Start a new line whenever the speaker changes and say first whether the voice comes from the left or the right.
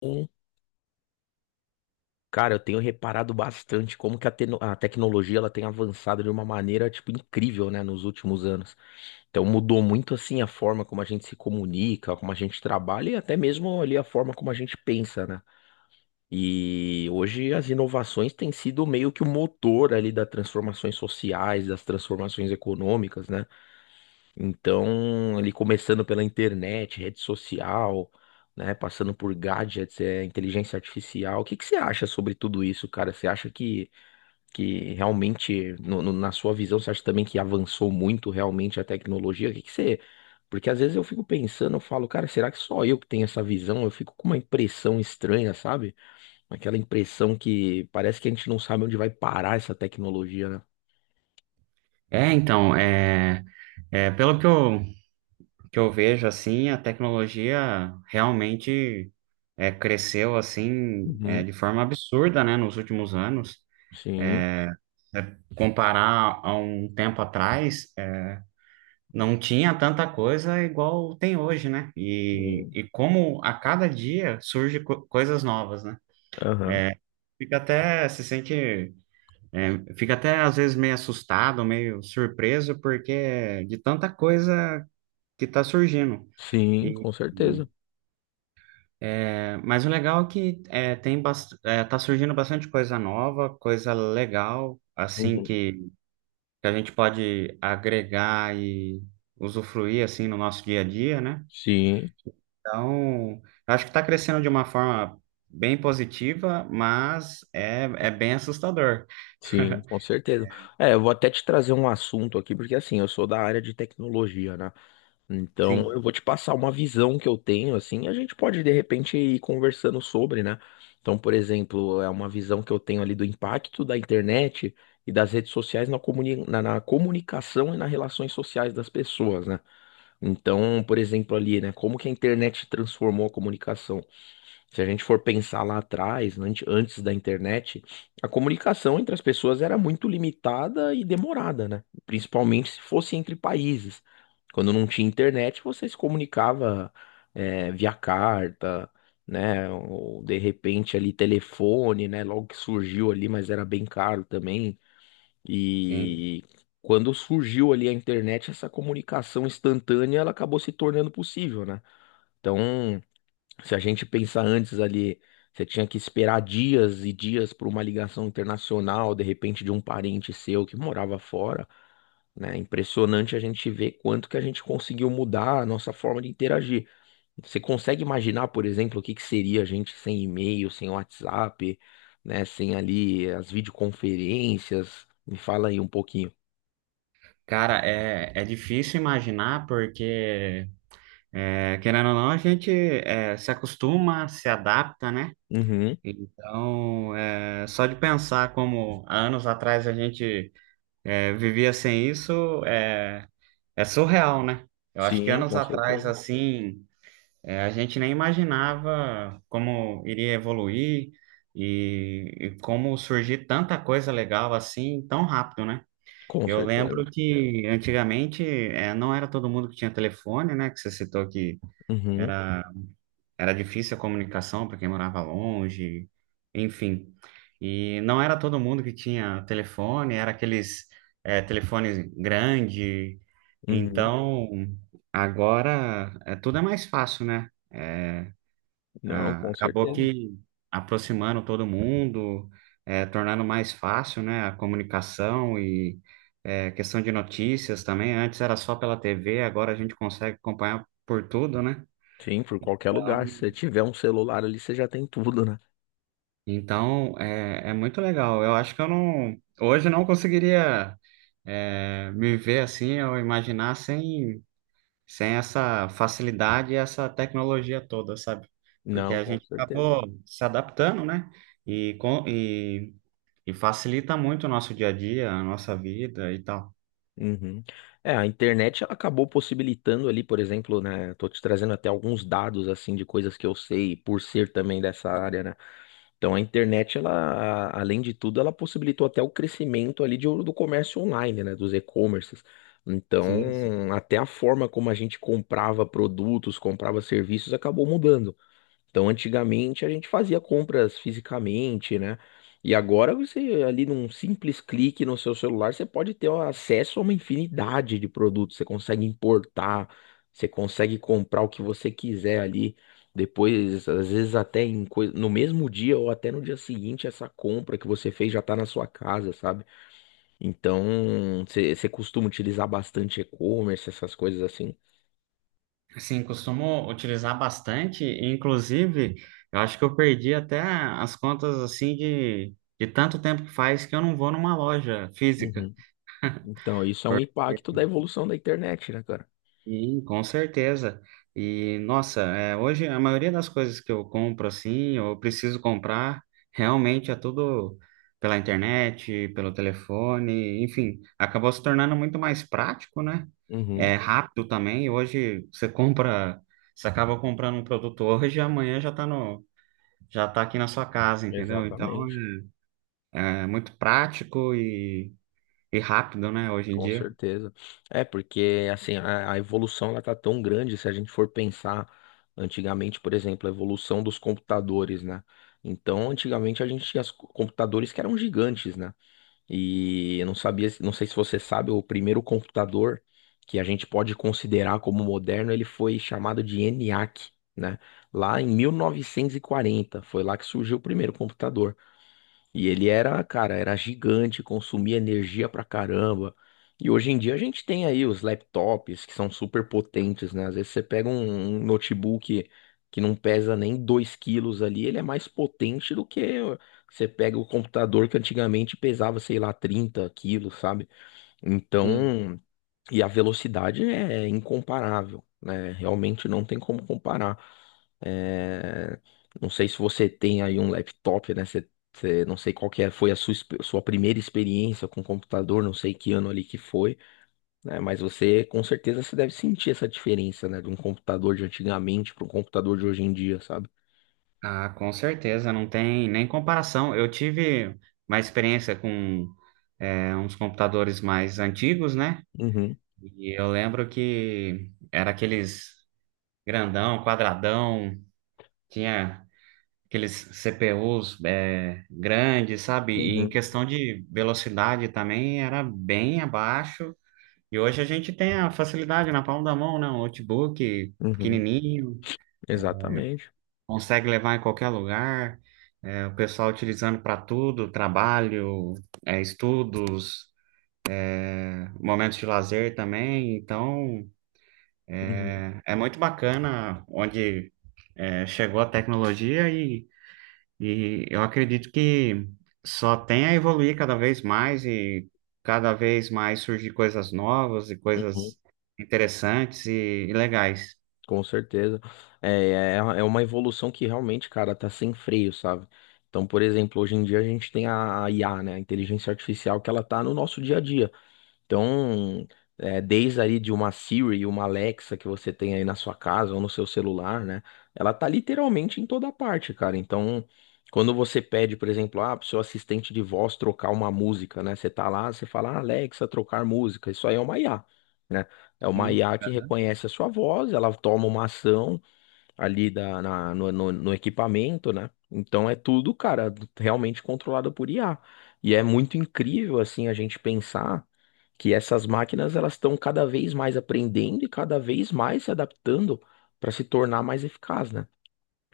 left: Sim. Cara, eu tenho reparado bastante como que a tecnologia ela tem avançado de uma maneira tipo incrível, né, nos últimos anos. Então mudou muito assim a forma como a gente se comunica, como a gente trabalha e até mesmo ali a forma como a gente pensa, né? E hoje as inovações têm sido meio que o motor ali das transformações sociais, das transformações econômicas, né? Então, ali começando pela internet, rede social, né, passando por gadgets, inteligência artificial. O que que você acha sobre tudo isso, cara? Você acha que realmente, na sua visão, você acha também que avançou muito realmente a tecnologia? O que que você... Porque às vezes eu fico pensando, eu falo, cara, será que só eu que tenho essa visão? Eu fico com uma impressão estranha, sabe? Aquela impressão que parece que a gente não sabe onde vai parar essa tecnologia, né?
right: É, então, é, é, pelo que eu, que eu vejo, assim, a tecnologia realmente cresceu, assim,
left: Uhum.
right: de forma absurda, né, nos últimos anos.
left: Sim.
right: Comparar a um tempo atrás, não tinha tanta coisa igual tem hoje, né? E,
left: Sim.
right: e como a cada dia surge coisas novas, né?
left: Aham.
right: Fica até, se sente, é, fica até às vezes meio assustado, meio surpreso, porque é de tanta coisa que está surgindo.
left: Sim,
right: E,
left: com certeza.
right: mas o legal é que tá surgindo bastante coisa nova, coisa legal, assim
left: Uhum.
right: que a gente pode agregar e usufruir assim no nosso dia a dia, né?
left: Sim,
right: Então, eu acho que está crescendo de uma forma bem positiva, mas é bem assustador.
left: sim, com certeza. É, eu vou até te trazer um assunto aqui, porque assim, eu sou da área de tecnologia, né? Então,
right: Sim,
left: eu vou te passar uma visão que eu tenho, assim, e a gente pode, de repente, ir conversando sobre, né? Então, por exemplo, é uma visão que eu tenho ali do impacto da internet e das redes sociais na comunicação e nas relações sociais das pessoas, né? Então, por exemplo, ali, né? Como que a internet transformou a comunicação? Se a gente for pensar lá atrás, antes da internet, a comunicação entre as pessoas era muito limitada e demorada, né? Principalmente se fosse entre países. Quando não tinha internet, você se comunicava, via carta, né? Ou de repente ali telefone, né? Logo que surgiu ali, mas era bem caro também.
right: sim.
left: E quando surgiu ali a internet, essa comunicação instantânea, ela acabou se tornando possível, né? Então. Se a gente pensar antes ali, você tinha que esperar dias e dias por uma ligação internacional, de repente de um parente seu que morava fora, né? Impressionante a gente ver quanto que a gente conseguiu mudar a nossa forma de interagir. Você consegue imaginar, por exemplo, o que que seria a gente sem e-mail, sem WhatsApp, né? Sem ali as videoconferências? Me fala aí um pouquinho.
right: Cara, é difícil imaginar porque querendo ou não, a gente se acostuma, se adapta, né?
left: Uhum.
right: Então, só de pensar como há anos atrás a gente vivia sem isso é surreal, né? Eu acho que
left: Sim,
right: anos
left: com
right: atrás,
left: certeza.
right: assim, a gente nem imaginava como iria evoluir e como surgir tanta coisa legal assim tão rápido, né?
left: Com
right: Eu
left: certeza.
right: lembro que antigamente não era todo mundo que tinha telefone, né? Que você citou que
left: Uhum,
right: era era difícil a comunicação para quem morava longe, enfim. E não era todo mundo que tinha telefone, era aqueles telefones grande.
left: uhum.
right: Então, agora tudo é mais fácil, né?
left: Não, com
right: Acabou
left: certeza.
right: que aproximando todo mundo, tornando mais fácil, né, a comunicação e questão de notícias também. Antes era só pela TV, agora a gente consegue acompanhar por tudo, né?
left: Sim, por qualquer lugar.
right: Então,
left: Se você tiver um celular ali, você já tem tudo, né?
right: Então, é, é muito legal. Eu acho que eu não, hoje eu não conseguiria me ver assim ou imaginar sem essa facilidade e essa tecnologia toda, sabe? Porque
left: Não,
right: a
left: com
right: gente
left: certeza.
right: acabou se adaptando, né? E e facilita muito o nosso dia a dia, a nossa vida e tal.
left: Uhum. É, a internet ela acabou possibilitando ali, por exemplo, né? Tô te trazendo até alguns dados assim de coisas que eu sei por ser também dessa área, né? Então a internet, ela, além de tudo, ela possibilitou até o crescimento ali do comércio online, né? Dos e-commerces.
right: Sim, sim.
left: Então, até a forma como a gente comprava produtos, comprava serviços, acabou mudando. Então, antigamente a gente fazia compras fisicamente, né? E agora você, ali num simples clique no seu celular, você pode ter acesso a uma infinidade de produtos. Você consegue importar, você consegue comprar o que você quiser ali. Depois, às vezes até em no mesmo dia ou até no dia seguinte, essa compra que você fez já está na sua casa, sabe? Então, você costuma utilizar bastante e-commerce, essas coisas assim.
right: Sim, costumo utilizar bastante, e, inclusive, eu acho que eu perdi até as contas assim de tanto tempo que faz que eu não vou numa loja física.
left: Uhum. Então, isso é um impacto da evolução da internet, né, cara?
right: Sim, com certeza. E nossa, é, hoje a maioria das coisas que eu compro assim, realmente é tudo pela internet, pelo telefone, enfim, acabou se tornando muito mais prático, né?
left: Uhum.
right: É rápido também. Hoje você compra, você acaba comprando um produto hoje e amanhã já tá no, já tá aqui na sua casa, entendeu? Então
left: Exatamente,
right: é muito prático e rápido, né, hoje em
left: com
right: dia.
left: certeza. É porque assim a evolução ela tá tão grande se a gente for pensar antigamente, por exemplo, a evolução dos computadores, né? Então, antigamente a gente tinha os computadores que eram gigantes, né? E eu não sabia, não sei se você sabe, o primeiro computador que a gente pode considerar como moderno, ele foi chamado de ENIAC, né? Lá em 1940, foi lá que surgiu o primeiro computador. E ele era, cara, era gigante, consumia energia pra caramba. E hoje em dia a gente tem aí os laptops que são super potentes, né? Às vezes você pega um notebook que não pesa nem 2 quilos ali, ele é mais potente do que você pega o computador que antigamente pesava, sei lá, 30 quilos, sabe? Então, e a velocidade é incomparável, né? Realmente não tem como comparar. É, não sei se você tem aí um laptop, né? Não sei qual que foi a sua, sua primeira experiência com computador, não sei que ano ali que foi, né? Mas você, com certeza, você deve sentir essa diferença, né? De um computador de antigamente para um computador de hoje em dia, sabe?
right: Ah, com certeza, não tem nem comparação. Eu tive uma experiência com uns computadores mais antigos, né?
left: Uhum,
right: E eu lembro que era aqueles grandão, quadradão, tinha aqueles CPUs grandes, sabe? E em
left: uhum,
right: questão de velocidade também era bem abaixo. E hoje a gente tem a facilidade na palma da mão, né? Um notebook
left: uhum,
right: pequenininho.
left: exatamente.
right: Consegue levar em qualquer lugar, o pessoal utilizando para tudo, trabalho, estudos, momentos de lazer também. Então,
left: Uhum,
right: é é muito bacana onde chegou a tecnologia e eu acredito que só tem a evoluir cada vez mais e cada vez mais surgir coisas novas e
left: uhum.
right: coisas interessantes e legais.
left: Com certeza. É uma evolução que realmente, cara, tá sem freio, sabe? Então, por exemplo, hoje em dia a gente tem a IA, né, a inteligência artificial, que ela tá no nosso dia a dia. Então, desde aí de uma Siri, uma Alexa que você tem aí na sua casa ou no seu celular, né? Ela tá literalmente em toda parte, cara. Então, quando você pede, por exemplo, ah, pro seu assistente de voz trocar uma música, né? Você tá lá, você fala, ah, Alexa, trocar música. Isso aí é uma IA, né? É uma
right: Sim,
left: IA que reconhece a sua voz, ela toma uma ação ali da, na- no, no- no equipamento, né? Então é tudo, cara, realmente controlado por IA. E é muito incrível, assim, a gente pensar que essas máquinas elas estão cada vez mais aprendendo e cada vez mais se adaptando para se tornar mais eficaz, né?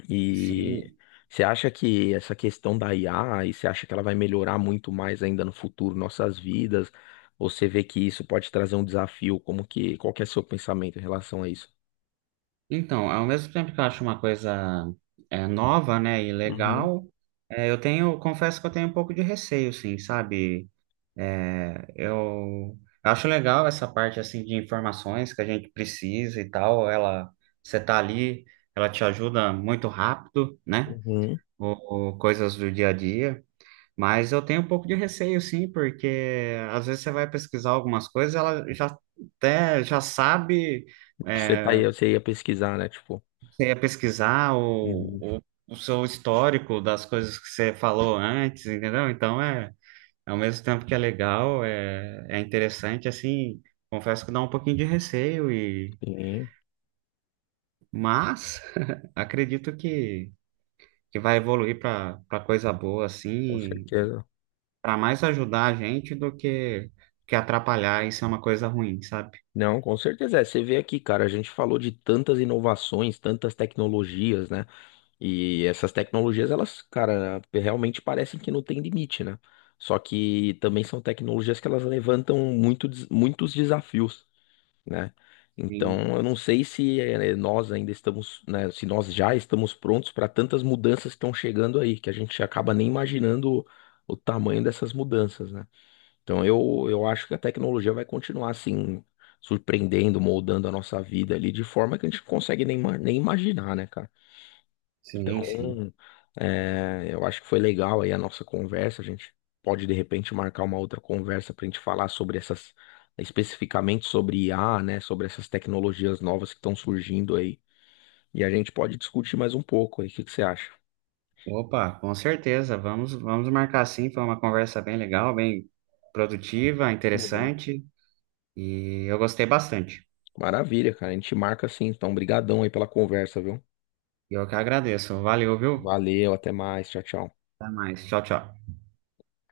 left: E
right: sim.
left: você acha que essa questão da IA, e você acha que ela vai melhorar muito mais ainda no futuro nossas vidas? Ou você vê que isso pode trazer um desafio, qual que é seu pensamento em relação a isso?
right: Então, ao mesmo tempo que eu acho uma coisa nova, né, e
left: Uhum.
right: legal, confesso que eu tenho um pouco de receio, sim, sabe? É, eu, eu acho legal essa parte, assim, de informações que a gente precisa e tal, você tá ali, ela te ajuda muito rápido, né,
left: Uhum.
right: ou coisas do dia a dia, mas eu tenho um pouco de receio, sim, porque às vezes você vai pesquisar algumas coisas, ela já sabe...
left: Você tá
right: eh,
left: aí, você ia pesquisar, né? Tipo,
right: você ia pesquisar
left: Uhum.
right: o seu histórico das coisas que você falou antes, entendeu? Ao mesmo tempo que é legal, é interessante, assim, confesso que dá um pouquinho de receio e
left: Sim,
right: mas acredito que vai evoluir para coisa boa,
left: com
right: assim,
left: certeza.
right: para mais ajudar a gente do que atrapalhar, isso é uma coisa ruim, sabe?
left: Não, com certeza. É, você vê aqui, cara, a gente falou de tantas inovações, tantas tecnologias, né? E essas tecnologias, elas, cara, realmente parecem que não tem limite, né? Só que também são tecnologias que elas levantam muito, muitos desafios, né?
right: Sim,
left: Então, eu não sei se nós ainda estamos, né, se nós já estamos prontos para tantas mudanças que estão chegando aí, que a gente acaba nem imaginando o tamanho dessas mudanças, né? Então, eu acho que a tecnologia vai continuar assim, surpreendendo, moldando a nossa vida ali de forma que a gente não consegue nem imaginar, né, cara?
right: sim, sim.
left: Então, eu acho que foi legal aí a nossa conversa. A gente pode de repente marcar uma outra conversa para a gente falar sobre essas, especificamente sobre IA, né? Sobre essas tecnologias novas que estão surgindo aí. E a gente pode discutir mais um pouco aí. O que que você acha?
right: Opa, com certeza. Vamos marcar sim. Foi uma conversa bem legal, bem produtiva,
left: Uhum.
right: interessante. E eu gostei bastante.
left: Maravilha, cara. A gente marca assim. Então, brigadão aí pela conversa, viu?
right: E eu que agradeço. Valeu, viu?
left: Valeu, até mais. Tchau, tchau.
right: Até mais. Tchau, tchau.